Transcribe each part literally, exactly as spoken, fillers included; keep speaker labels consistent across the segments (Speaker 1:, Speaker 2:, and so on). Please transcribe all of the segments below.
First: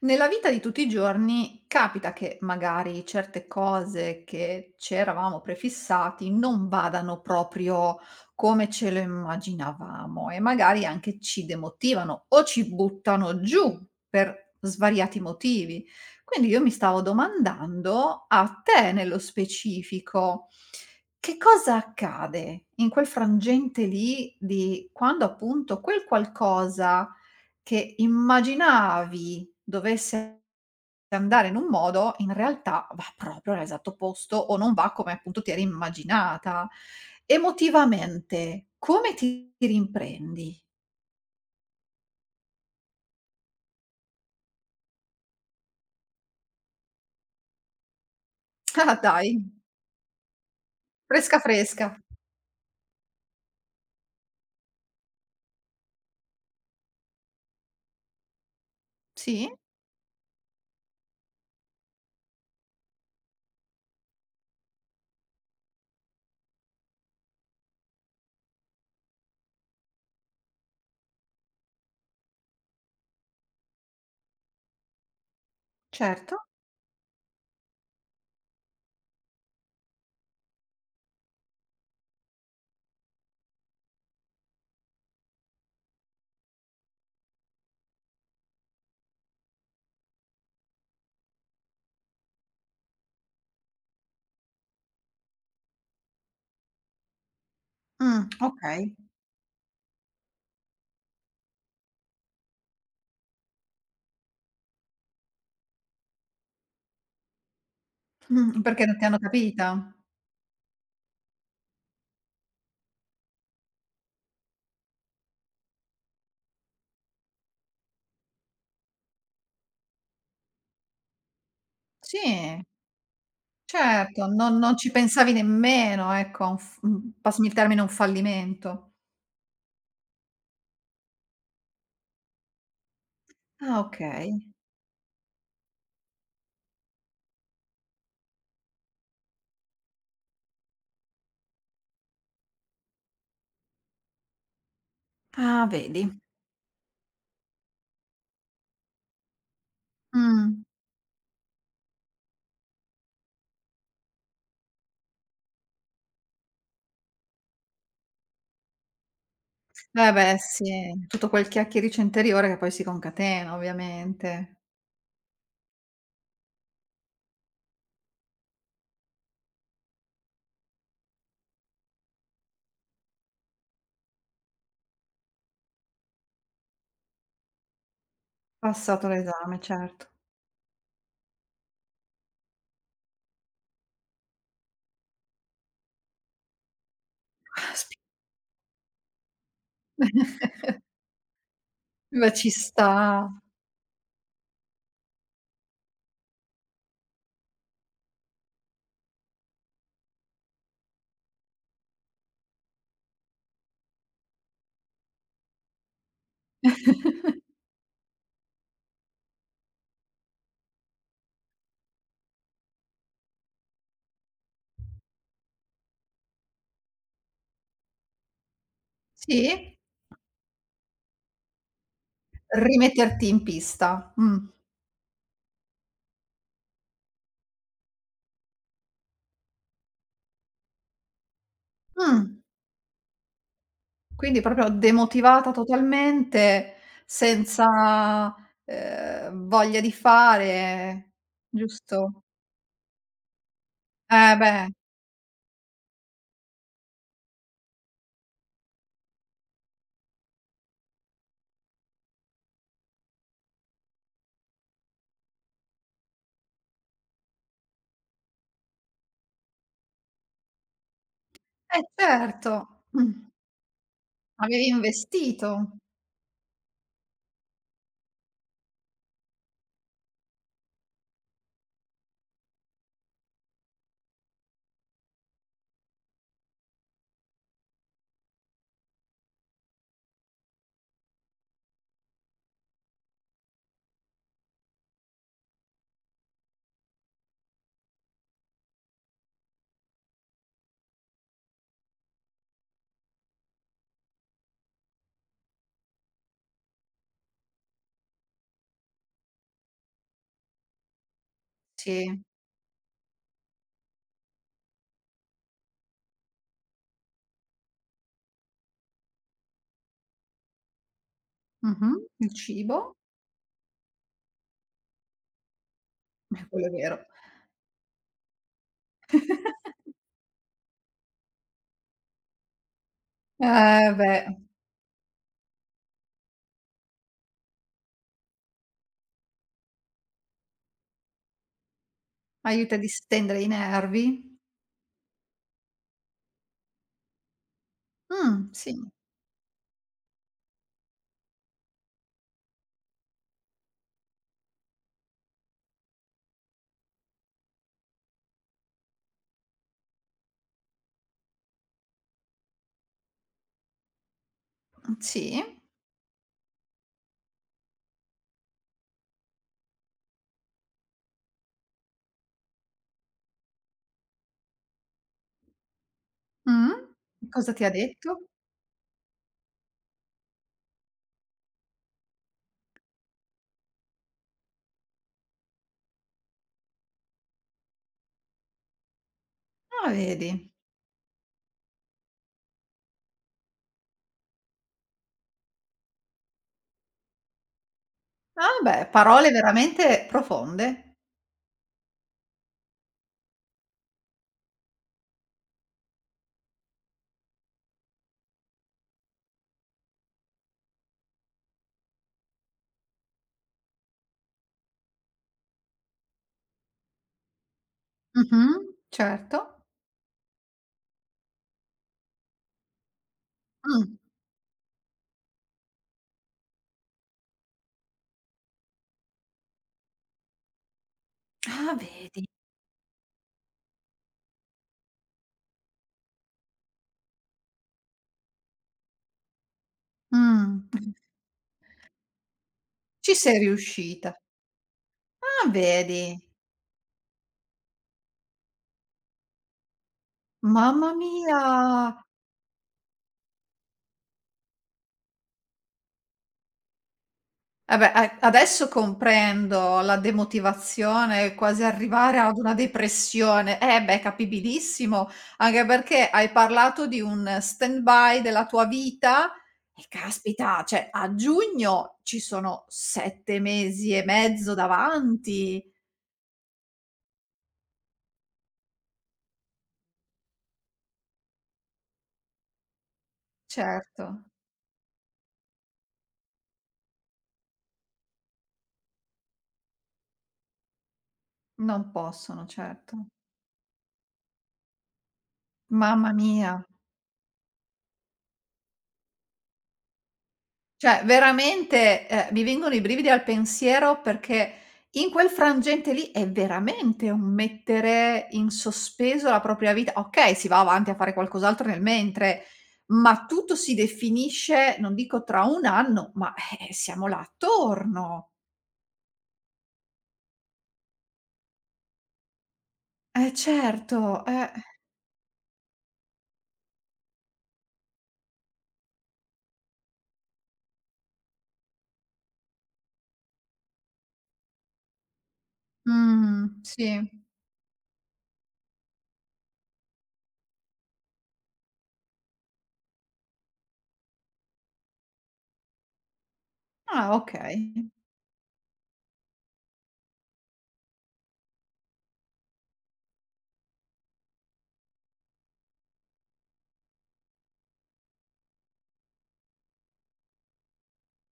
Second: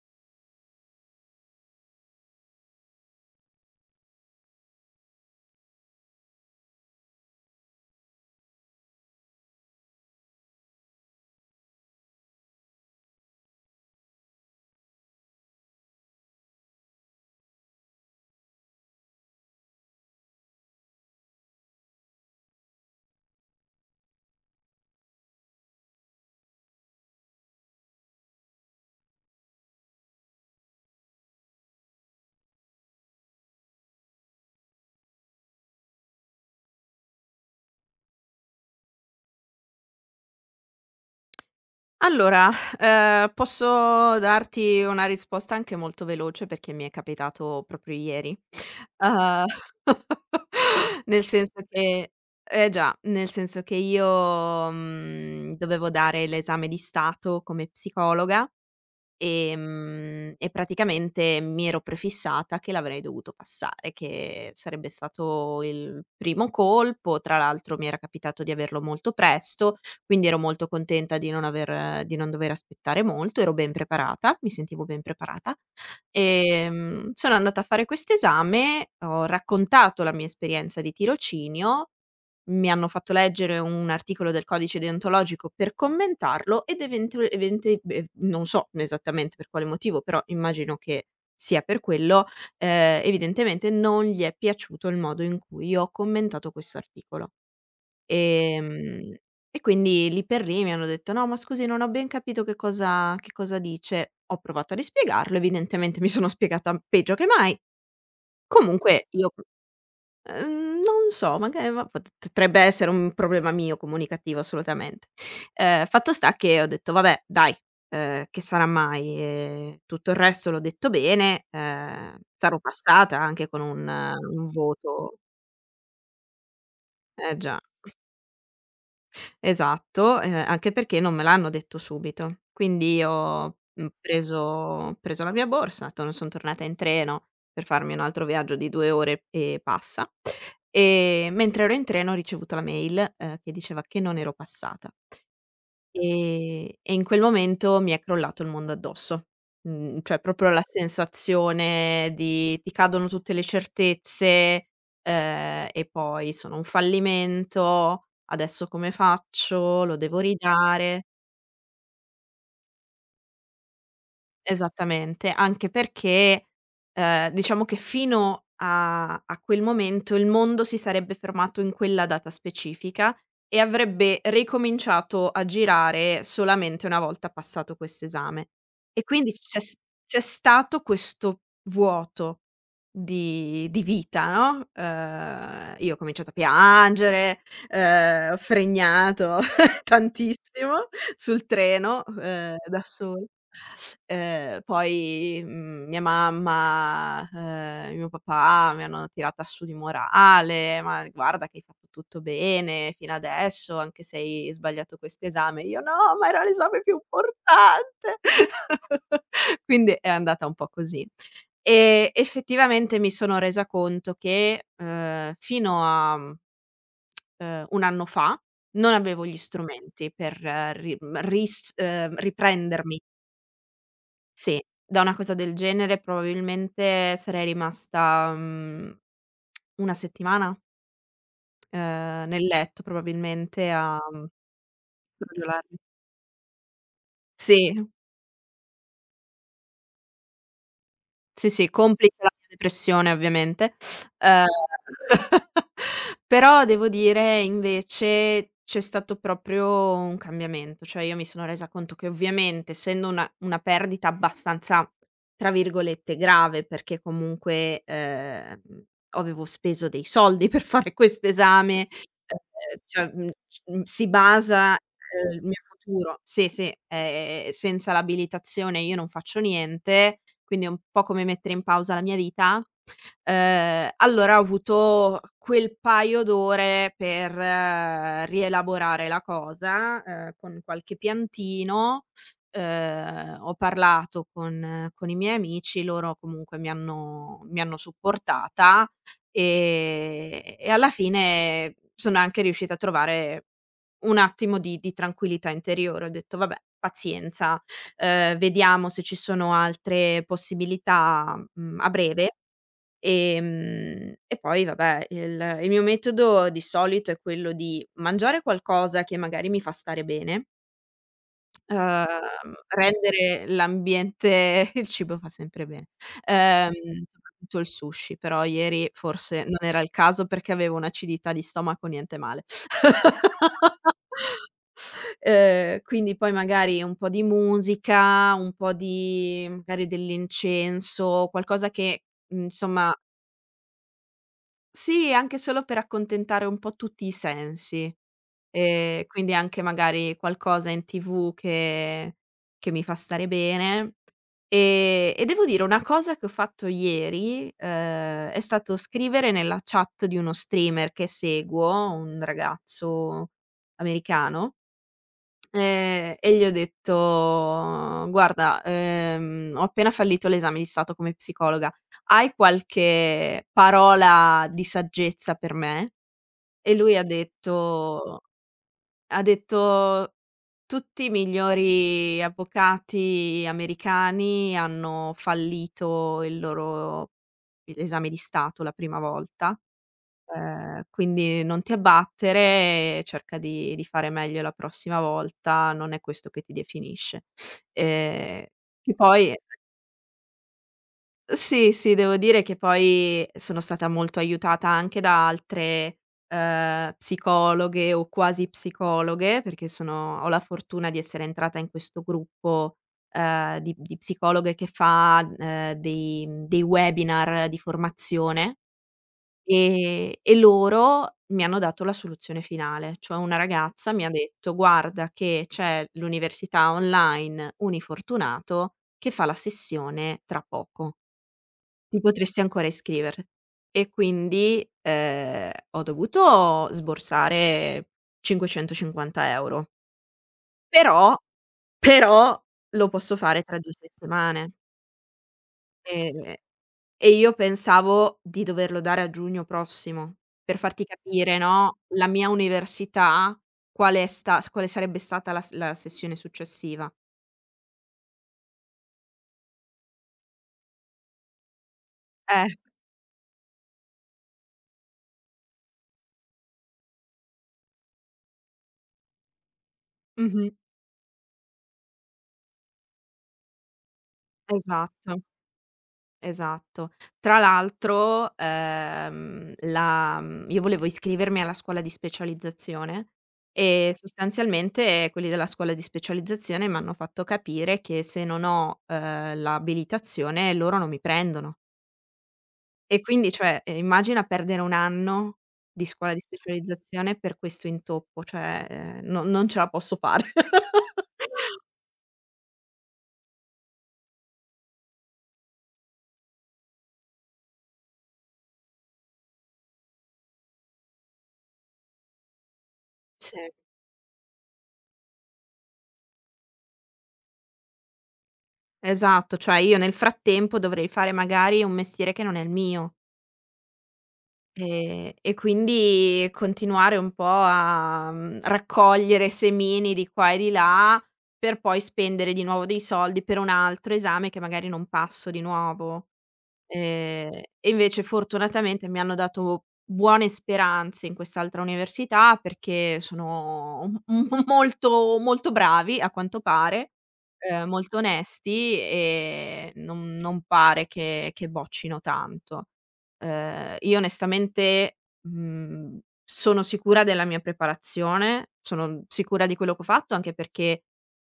Speaker 1: Nella vita di tutti i giorni capita che magari certe cose che ci eravamo prefissati non vadano proprio come ce lo immaginavamo e magari anche ci demotivano o ci buttano giù per svariati motivi. Quindi io mi stavo domandando a te nello specifico, che cosa accade in quel frangente lì di quando appunto quel qualcosa che immaginavi dovesse andare in un modo, in realtà va proprio all'esatto opposto o non va come appunto ti eri immaginata. Emotivamente, come ti rimprendi?
Speaker 2: Allora, ehm, posso darti una risposta anche molto veloce perché mi è capitato proprio ieri.
Speaker 1: Ah dai,
Speaker 2: Uhm, nel
Speaker 1: fresca,
Speaker 2: senso
Speaker 1: fresca.
Speaker 2: che eh già, nel senso che io, mhmm, dovevo dare l'esame di stato come psicologa.
Speaker 1: Sì,
Speaker 2: Ehm, e praticamente mi ero prefissata che l'avrei dovuto passare, che sarebbe stato il primo colpo, tra l'altro mi era capitato di averlo molto presto, quindi ero molto contenta di non aver di non dover aspettare molto, ero ben preparata, mi sentivo ben preparata.
Speaker 1: certo.
Speaker 2: Ehm, sono andata a fare questo esame, ho raccontato la mia esperienza di tirocinio. Mi hanno fatto leggere un articolo del codice deontologico per commentarlo ed eventu evente ehm, non so esattamente per quale motivo, però immagino che sia per quello. Ehm, evidentemente non gli è piaciuto il modo in cui io ho commentato questo articolo.
Speaker 1: Mh, okay.
Speaker 2: Ehm, e quindi lì per lì mi hanno detto: "No, ma scusi non ho ben capito che cosa che cosa dice." Ho provato a rispiegarlo, evidentemente mi sono spiegata peggio che mai.
Speaker 1: Mh, perché non ti
Speaker 2: Comunque
Speaker 1: hanno
Speaker 2: io,
Speaker 1: capita?
Speaker 2: Ehm, non so, maga ma pot potrebbe essere un problema mio comunicativo assolutamente. Ehm, fatto sta che ho detto: "Vabbè dai, ehm, che sarà mai, ehm, tutto il resto l'ho detto bene, ehm, sarò
Speaker 1: Sì,
Speaker 2: passata anche con un
Speaker 1: certo,
Speaker 2: un
Speaker 1: non non ci
Speaker 2: voto."
Speaker 1: pensavi nemmeno, ecco, a un f mhmm,
Speaker 2: Eh
Speaker 1: passami il
Speaker 2: già.
Speaker 1: termine, a un fallimento.
Speaker 2: Esatto, ehm, anche perché non me l'hanno detto subito. Quindi io ho
Speaker 1: Ah
Speaker 2: mm,
Speaker 1: okay.
Speaker 2: preso ho preso la mia borsa, torn son tornata in treno per farmi un altro viaggio di due ore e passa, e mentre ero in treno ho ricevuto la mail, ehm, che diceva che non ero passata.
Speaker 1: Ah vedi.
Speaker 2: Ehm, e in quel momento mi è crollato il mondo addosso. Mhmm, cioè proprio
Speaker 1: Mh.
Speaker 2: la sensazione di ti cadono tutte le certezze, ehm, e poi sono un fallimento, adesso come faccio, lo
Speaker 1: Eh
Speaker 2: devo
Speaker 1: beh
Speaker 2: ridare.
Speaker 1: sì, tutto quel chiacchiericcio interiore che poi si concatena ovviamente.
Speaker 2: Esattamente, anche perché, ehm, diciamo che fino a a quel momento il mondo si sarebbe fermato in quella data specifica e avrebbe ricominciato a girare solamente una volta passato quest'esame. E
Speaker 1: Passato
Speaker 2: quindi
Speaker 1: l'esame,
Speaker 2: c'è s
Speaker 1: certo.
Speaker 2: c'è stato questo vuoto di di vita, no. Ehm, io ho cominciato a piangere,
Speaker 1: Caspi
Speaker 2: ehm, ho fregnato tantissimo sul treno,
Speaker 1: ma ci
Speaker 2: ehm, da
Speaker 1: sta.
Speaker 2: sol Ehm, poi, mhmm, mia mamma, ehm, mio papà mi hanno tirata su di morale: "Ma guarda che hai fatto tutto bene fino adesso, anche se hai sbagliato quest'esame." Io: "No, ma era l'esame più importante." Quindi è andata un po' così. E effettivamente mi sono resa conto che, ehm, fino a, ehm, un anno fa non avevo gli
Speaker 1: Sì?
Speaker 2: strumenti per eh, ri mhmm, ris ehm, riprendermi.
Speaker 1: Rimetterti in pista. Mh.
Speaker 2: Sì, da una cosa del genere probabilmente sarei rimasta, mhmm, una settimana, ehm,
Speaker 1: Mh.
Speaker 2: nel letto probabilmente a, mhmm,
Speaker 1: Quindi proprio demotivata
Speaker 2: crogiolarmi.
Speaker 1: totalmente,
Speaker 2: Sì.
Speaker 1: senza, ehm, voglia di fare,
Speaker 2: Sì, sì, complice
Speaker 1: giusto?
Speaker 2: la mia depressione ovviamente.
Speaker 1: Eh
Speaker 2: Ehm,
Speaker 1: beh,
Speaker 2: però devo dire invece c'è stato proprio un cambiamento, cioè io mi sono resa conto che ovviamente essendo una una perdita abbastanza, tra virgolette, "grave" perché comunque, ehm, avevo speso dei soldi per fare questo
Speaker 1: eh
Speaker 2: esame.
Speaker 1: certo.
Speaker 2: Ehm, cioè,
Speaker 1: Mh.
Speaker 2: mhmm, c mhmm, si
Speaker 1: Avevi
Speaker 2: basa, ehm, il
Speaker 1: investito.
Speaker 2: mio futuro. Sì, sì, ehm, senza l'abilitazione io non faccio niente, quindi è un po' come mettere in pausa la mia vita. Ehm, allora ho avuto quel paio d'ore per eh, rielaborare la cosa, ehm, con qualche piantino, ehm, ho parlato con con i miei amici, loro comunque mi hanno mi hanno supportata. Ehm, e alla fine sono anche riuscita a trovare un attimo di di tranquillità interiore. Ho detto: "Vabbè, pazienza, ehm, vediamo se ci sono altre possibilità, mhmm, a
Speaker 1: Sì.
Speaker 2: breve." Ehm, e poi vabbè, il il mio metodo di solito è quello di mangiare qualcosa che magari mi fa stare bene.
Speaker 1: Mh-mh. Il
Speaker 2: Uhm,
Speaker 1: cibo,
Speaker 2: rendere l'ambiente il cibo fa sempre bene.
Speaker 1: eh quello è
Speaker 2: Ehm,
Speaker 1: vero.
Speaker 2: Soprattutto il sushi, però ieri forse non era il caso perché avevo un'acidità di stomaco niente male.
Speaker 1: Eh beh,
Speaker 2: Ehm, quindi poi magari un po' di musica, un po' di magari dell'incenso, qualcosa che, mhmm,
Speaker 1: aiuta a
Speaker 2: insomma
Speaker 1: distendere i nervi.
Speaker 2: sì, anche solo per accontentare un po' tutti i sensi.
Speaker 1: Mh, sì,
Speaker 2: Ehm, quindi anche magari qualcosa in T V che che mi fa stare bene. Ehm, e devo dire una cosa che ho fatto ieri, ehm, è stato scrivere nella chat di uno streamer che seguo, un ragazzo americano,
Speaker 1: mh, sì,
Speaker 2: ehm, e gli ho detto: "Guarda, ehm, ho appena fallito l'esame di stato come psicologa, hai qualche parola di saggezza per me?"
Speaker 1: mh.
Speaker 2: E lui ha
Speaker 1: Cosa ti ha detto?
Speaker 2: detto ha detto: "Tutti i migliori avvocati americani hanno fallito il loro esame di stato la prima volta,
Speaker 1: Ah, vedi.
Speaker 2: ehm, quindi non ti abbattere, cerca di di fare meglio la prossima volta, non è questo che ti definisce." Ehm,
Speaker 1: Ah beh,
Speaker 2: che
Speaker 1: parole
Speaker 2: poi
Speaker 1: veramente profonde.
Speaker 2: sì, sì, devo dire che poi sono stata molto aiutata anche da altre, ehm, psicologhe o quasi psicologhe, perché sono ho la fortuna di essere entrata in questo gruppo, ehm, di di psicologhe che fa, ehm, dei dei webinar di formazione,
Speaker 1: Mh-mh, certo.
Speaker 2: ehm, e loro mi hanno dato la soluzione finale. Cioè una
Speaker 1: Mh.
Speaker 2: ragazza mi ha detto: "Guarda che c'è l'università online Unifortunato che fa la sessione tra poco."
Speaker 1: Ah,
Speaker 2: Ti
Speaker 1: vedi.
Speaker 2: potresti ancora iscrivere. E quindi, ehm, ho dovuto sborsare cinquecentocinquanta euro €.
Speaker 1: Mh.
Speaker 2: Però, però lo
Speaker 1: Ci
Speaker 2: posso
Speaker 1: sei
Speaker 2: fare tra due
Speaker 1: riuscita.
Speaker 2: settimane.
Speaker 1: Ah, vedi.
Speaker 2: Ehm, e io pensavo di doverlo dare a giugno prossimo, per farti
Speaker 1: Mamma
Speaker 2: capire,
Speaker 1: mia!
Speaker 2: no, la mia università quale è sta quale sarebbe stata la s la sessione successiva.
Speaker 1: Vabbè, a adesso comprendo la demotivazione, quasi arrivare ad
Speaker 2: Eh.
Speaker 1: una depressione. Eh beh, capibilissimo, anche perché hai parlato di un stand-by della tua vita e
Speaker 2: Mh-mh.
Speaker 1: caspita, cioè a giugno ci sono sette mesi e mezzo
Speaker 2: Esatto.
Speaker 1: davanti.
Speaker 2: Esatto. Tra l'altro, ehm, la mhmm, io volevo iscrivermi alla scuola di specializzazione e
Speaker 1: Certo,
Speaker 2: sostanzialmente quelli della scuola di specializzazione m'hanno fatto capire che se non ho, ehm, l'abilitazione loro non mi prendono.
Speaker 1: non possono,
Speaker 2: E
Speaker 1: certo.
Speaker 2: quindi cioè, ehm, immagina perdere un anno di
Speaker 1: Mamma
Speaker 2: scuola di
Speaker 1: mia.
Speaker 2: specializzazione per questo intoppo, cioè, ehm, no non ce la posso fare.
Speaker 1: Cioè veramente, ehm, mi vengono i brividi al pensiero perché in quel frangente lì è veramente un mettere in sospeso la propria vita. Okay, si va avanti a fare qualcos'altro nel mentre, ma
Speaker 2: Sì.
Speaker 1: tutto si definisce, non dico tra un anno, ma, eh, siamo là attorno.
Speaker 2: Esatto, cioè io nel frattempo dovrei fare magari un mestiere che non è il mio.
Speaker 1: Eh certo, eh.
Speaker 2: Ehm, e quindi continuare un po' a, mhmm, raccogliere semini di qua e di là, per poi spendere di nuovo dei soldi per un altro esame che magari non passo di nuovo.
Speaker 1: Mh, sì.
Speaker 2: Ehm, e invece fortunatamente mi hanno dato buone speranze in quest'altra università, perché sono m m molto molto bravi a quanto pare,
Speaker 1: Ah
Speaker 2: ehm,
Speaker 1: okay.
Speaker 2: molto onesti e non non pare che che boccino tanto. Ehm, io onestamente, mhmm, sono sicura della mia preparazione, sono sicura di quello che ho fatto, anche perché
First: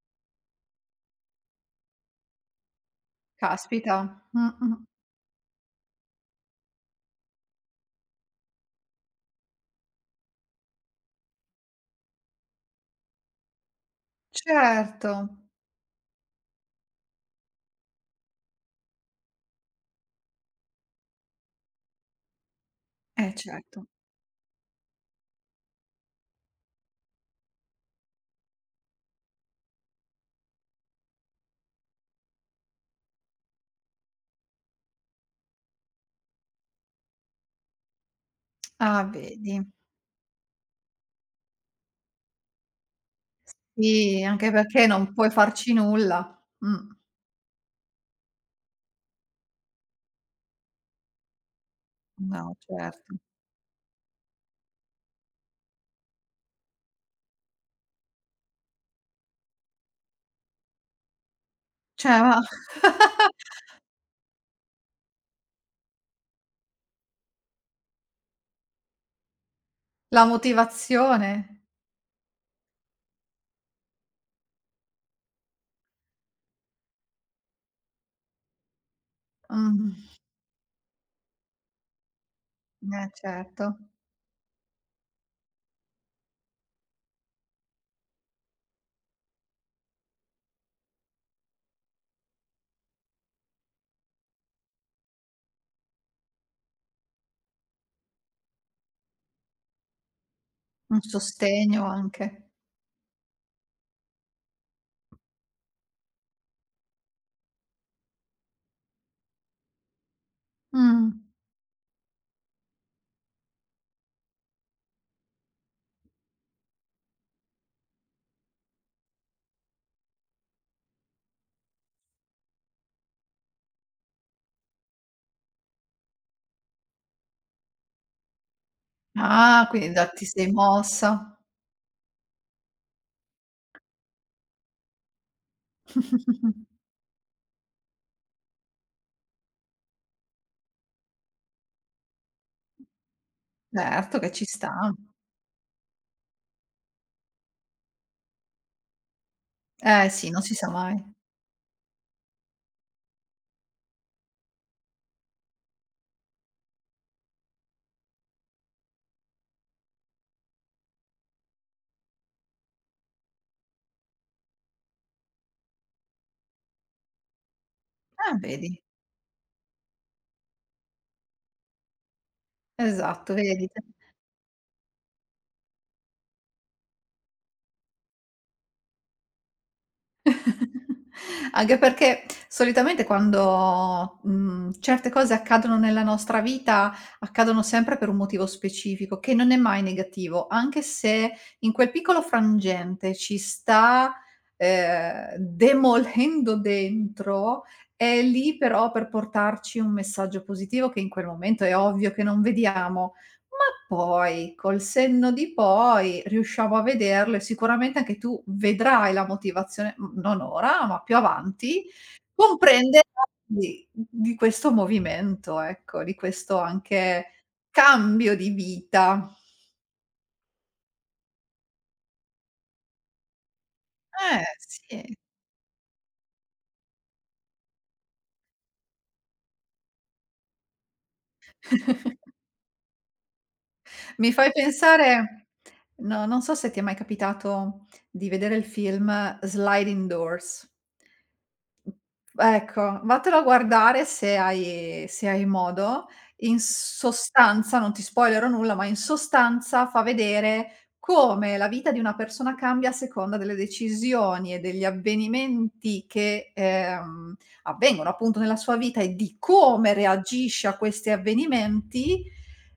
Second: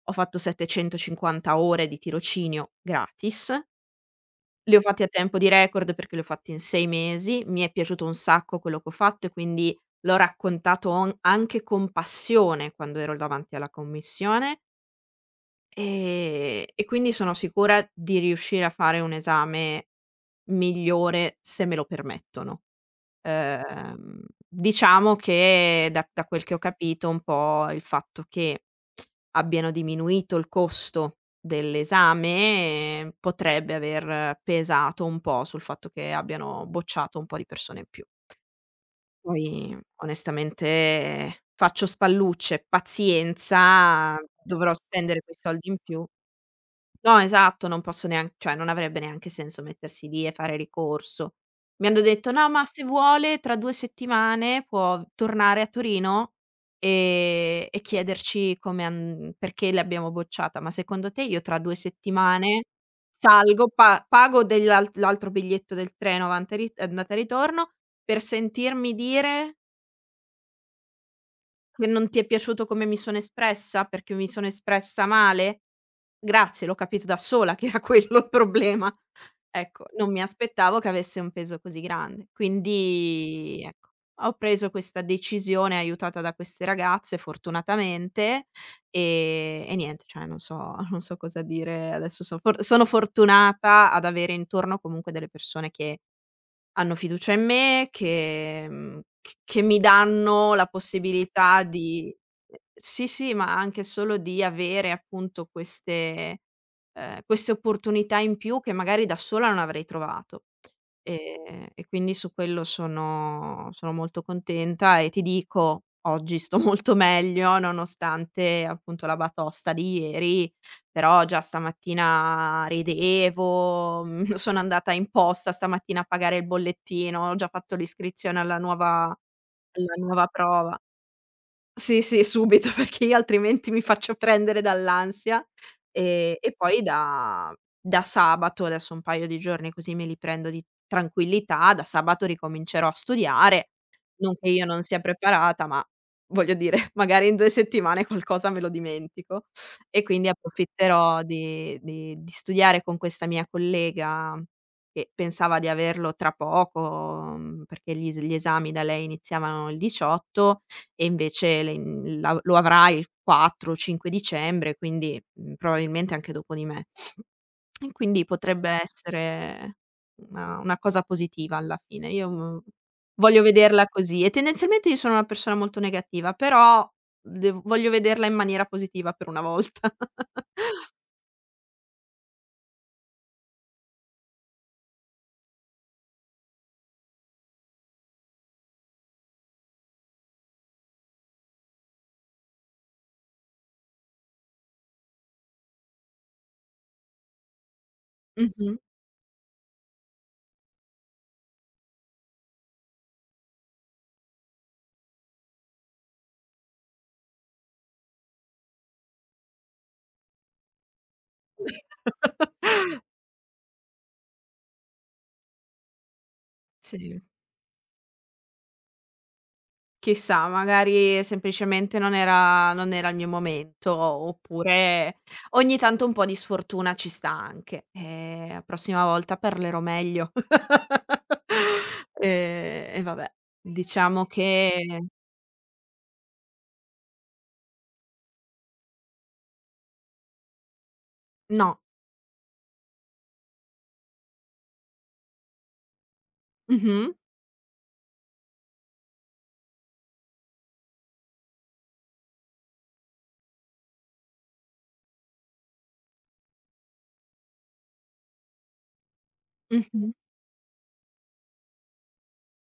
Speaker 2: ho fatto settecentocinquanta ore di tirocinio gratis.
Speaker 1: Caspita. Mh-mh.
Speaker 2: Li ho fatti a tempo di record perché li ho fatti in sei mesi, mi è piaciuto un sacco quello che ho fatto e quindi l'ho raccontato on anche con passione quando ero davanti alla commissione,
Speaker 1: Certo.
Speaker 2: ehm, e quindi sono sicura di riuscire a fare un esame migliore se me lo permettono.
Speaker 1: Eh certo.
Speaker 2: Ehm, diciamo che da da quel che ho capito un po' il fatto che abbiano diminuito il costo dell'esame, eh, potrebbe aver pesato un po' sul fatto che abbiano bocciato un po' di persone in più.
Speaker 1: Ah vedi.
Speaker 2: Poi onestamente faccio spallucce, pazienza,
Speaker 1: Sì, anche
Speaker 2: dovrò
Speaker 1: perché non
Speaker 2: spendere
Speaker 1: puoi
Speaker 2: quei soldi
Speaker 1: farci
Speaker 2: in più.
Speaker 1: nulla. Mh.
Speaker 2: No, esatto, non posso nean cioè non avrebbe neanche senso mettersi lì e fare ricorso. Mi hanno detto: "No,
Speaker 1: No,
Speaker 2: ma se
Speaker 1: certo.
Speaker 2: vuole tra due settimane può tornare a Torino e e chiederci come han perché l'abbiamo bocciata." Ma secondo te io tra due
Speaker 1: Cioè, ma
Speaker 2: settimane salgo, pa pago dell'al l'altro biglietto del treno avanti e ri andata e ritorno per sentirmi dire
Speaker 1: la motivazione.
Speaker 2: che non ti è piaciuto come mi sono espressa? Perché mi sono espressa male? Grazie, l'ho capito da sola che era quello il problema. Ecco,
Speaker 1: Mh.
Speaker 2: non mi aspettavo che avesse un peso così grande.
Speaker 1: Eh,
Speaker 2: Quindi
Speaker 1: certo.
Speaker 2: ecco, ho preso questa decisione aiutata da queste ragazze fortunatamente, ehm, e niente, cioè non so non so cosa dire adesso so for sono fortunata ad avere intorno comunque delle persone che hanno fiducia in me che mhmm, c che mi danno la
Speaker 1: Un
Speaker 2: possibilità
Speaker 1: sostegno
Speaker 2: di
Speaker 1: anche.
Speaker 2: ehm, sì, sì, ma anche solo di avere appunto queste ehm, queste opportunità in più che magari da sola non avrei trovato.
Speaker 1: Mh.
Speaker 2: Ehm, e quindi su quello sono sono molto contenta e ti dico, oggi sto molto meglio nonostante appunto la batosta di ieri, però già stamattina ridevo, mhmm, sono andata in posta stamattina a pagare il bollettino, ho già fatto l'iscrizione alla nuova
Speaker 1: Ah, quindi
Speaker 2: alla
Speaker 1: da ti
Speaker 2: nuova
Speaker 1: sei
Speaker 2: prova.
Speaker 1: mossa.
Speaker 2: Sì, sì, subito, perché io altrimenti mi faccio prendere dall'ansia. Ehm, e poi da da sabato, adesso un paio di giorni così me li prendo di tranquillità, da sabato ricomincerò a studiare.
Speaker 1: Certo che
Speaker 2: Non
Speaker 1: ci
Speaker 2: che io non
Speaker 1: sta.
Speaker 2: sia preparata, ma voglio dire, magari in due settimane qualcosa me lo dimentico e
Speaker 1: Eh
Speaker 2: quindi
Speaker 1: sì, non si sa mai.
Speaker 2: approfitterò di di di studiare con questa mia collega che pensava di averlo tra poco, mhmm, perché gli es gli esami da lei iniziavano il diciotto e invece le in la lo avrai il quattro o cinque dicembre, quindi, mhmm, probabilmente anche dopo di me. E quindi
Speaker 1: Eh,
Speaker 2: potrebbe
Speaker 1: vedi.
Speaker 2: essere una una cosa positiva alla fine. Io, mhmm,
Speaker 1: Esatto,
Speaker 2: voglio
Speaker 1: vedi.
Speaker 2: vederla così e tendenzialmente io sono una persona molto negativa, però dev voglio vederla in maniera positiva per una volta.
Speaker 1: Anche perché solitamente quando, mhmm, certe cose accadono nella nostra vita, accadono sempre per un motivo specifico, che non è mai negativo, anche se in quel piccolo frangente ci sta, ehm, demolendo dentro, è lì
Speaker 2: Mh-mh.
Speaker 1: però per portarci un messaggio positivo che in quel momento è ovvio che non vediamo. Ma poi, col senno di poi, riusciamo a vederlo e sicuramente anche tu vedrai la motivazione, mhmm, non ora, ma più avanti, comprenderai di di questo movimento, ecco, di questo
Speaker 2: Sì.
Speaker 1: anche cambio di vita.
Speaker 2: Chissà, magari semplicemente non era non era il mio momento,
Speaker 1: Eh, sì.
Speaker 2: oppure ogni tanto un po' di sfortuna ci sta anche. Ehm, la prossima volta parlerò meglio. Ehm, e vabbè, diciamo
Speaker 1: Mi fai
Speaker 2: che
Speaker 1: pensare no, non so se ti è mai capitato di vedere il film Sliding Doors.
Speaker 2: no.
Speaker 1: Ecco, vattelo a guardare se hai se hai modo. In
Speaker 2: Mh-mh,
Speaker 1: sostanza, non ti spoilerò nulla, ma in sostanza fa vedere come la vita di una persona cambia a seconda delle decisioni e degli avvenimenti che, ehm, avvengono appunto nella sua vita e di come
Speaker 2: mh-mh.
Speaker 1: reagisce a questi avvenimenti,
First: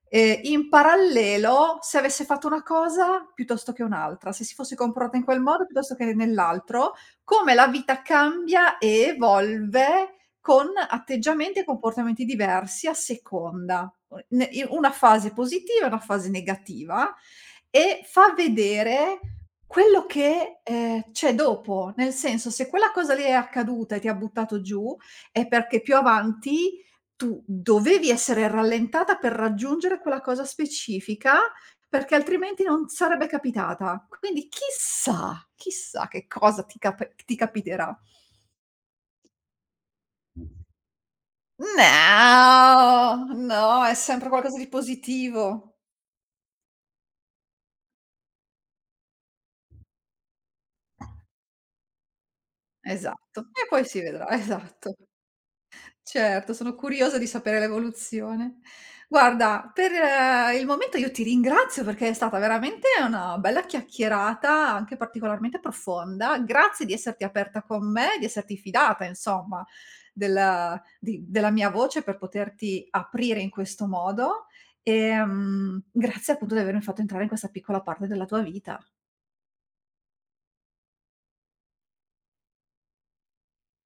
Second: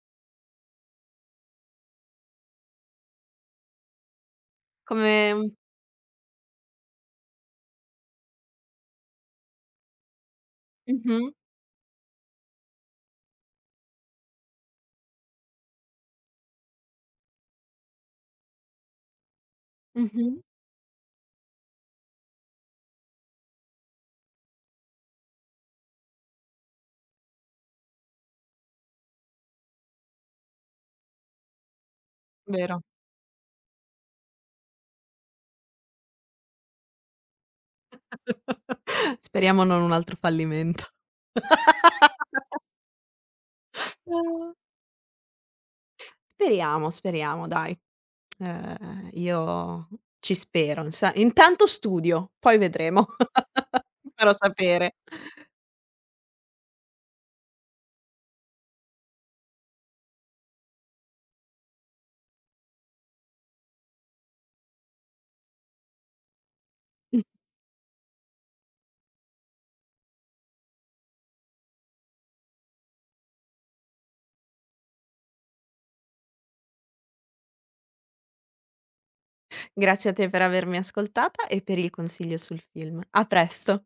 Speaker 1: ehm, in parallelo se avesse fatto una cosa piuttosto che un'altra, se si fosse
Speaker 2: Come
Speaker 1: comportata in quel
Speaker 2: un
Speaker 1: modo piuttosto che nell'altro come la vita cambia e evolve con
Speaker 2: mh-mh,
Speaker 1: atteggiamenti e comportamenti diversi a seconda. U ne i una fase positiva e una fase negativa e fa vedere quello
Speaker 2: mh-mh,
Speaker 1: che, ehm, c'è dopo. Nel senso, se quella cosa lì è accaduta e ti ha buttato giù, è perché più avanti tu dovevi essere rallentata per raggiungere quella cosa specifica perché altrimenti
Speaker 2: vero.
Speaker 1: non sarebbe capitata. Quindi chissà, chissà che cosa ti cap ti capiterà.
Speaker 2: Speriamo non un altro fallimento.
Speaker 1: No, no, è sempre qualcosa di positivo.
Speaker 2: Speriamo, speriamo dai. Ehm, io ci spero. Insa Intanto studio, poi vedremo.
Speaker 1: Esatto. E poi si
Speaker 2: Ti
Speaker 1: vedrà,
Speaker 2: farò
Speaker 1: esatto.
Speaker 2: sapere.
Speaker 1: Certo, sono curiosa di sapere l'evoluzione. Guarda, per eh, il momento io ti ringrazio perché è stata veramente una bella chiacchierata, anche particolarmente profonda. Grazie di esserti aperta con me, di esserti fidata, insomma, della, di- della mia voce per poterti aprire in questo modo. E, mm, grazie appunto di avermi fatto entrare in questa piccola parte della tua vita.
Speaker 2: Grazie a te per avermi ascoltata e per il consiglio sul film. A presto.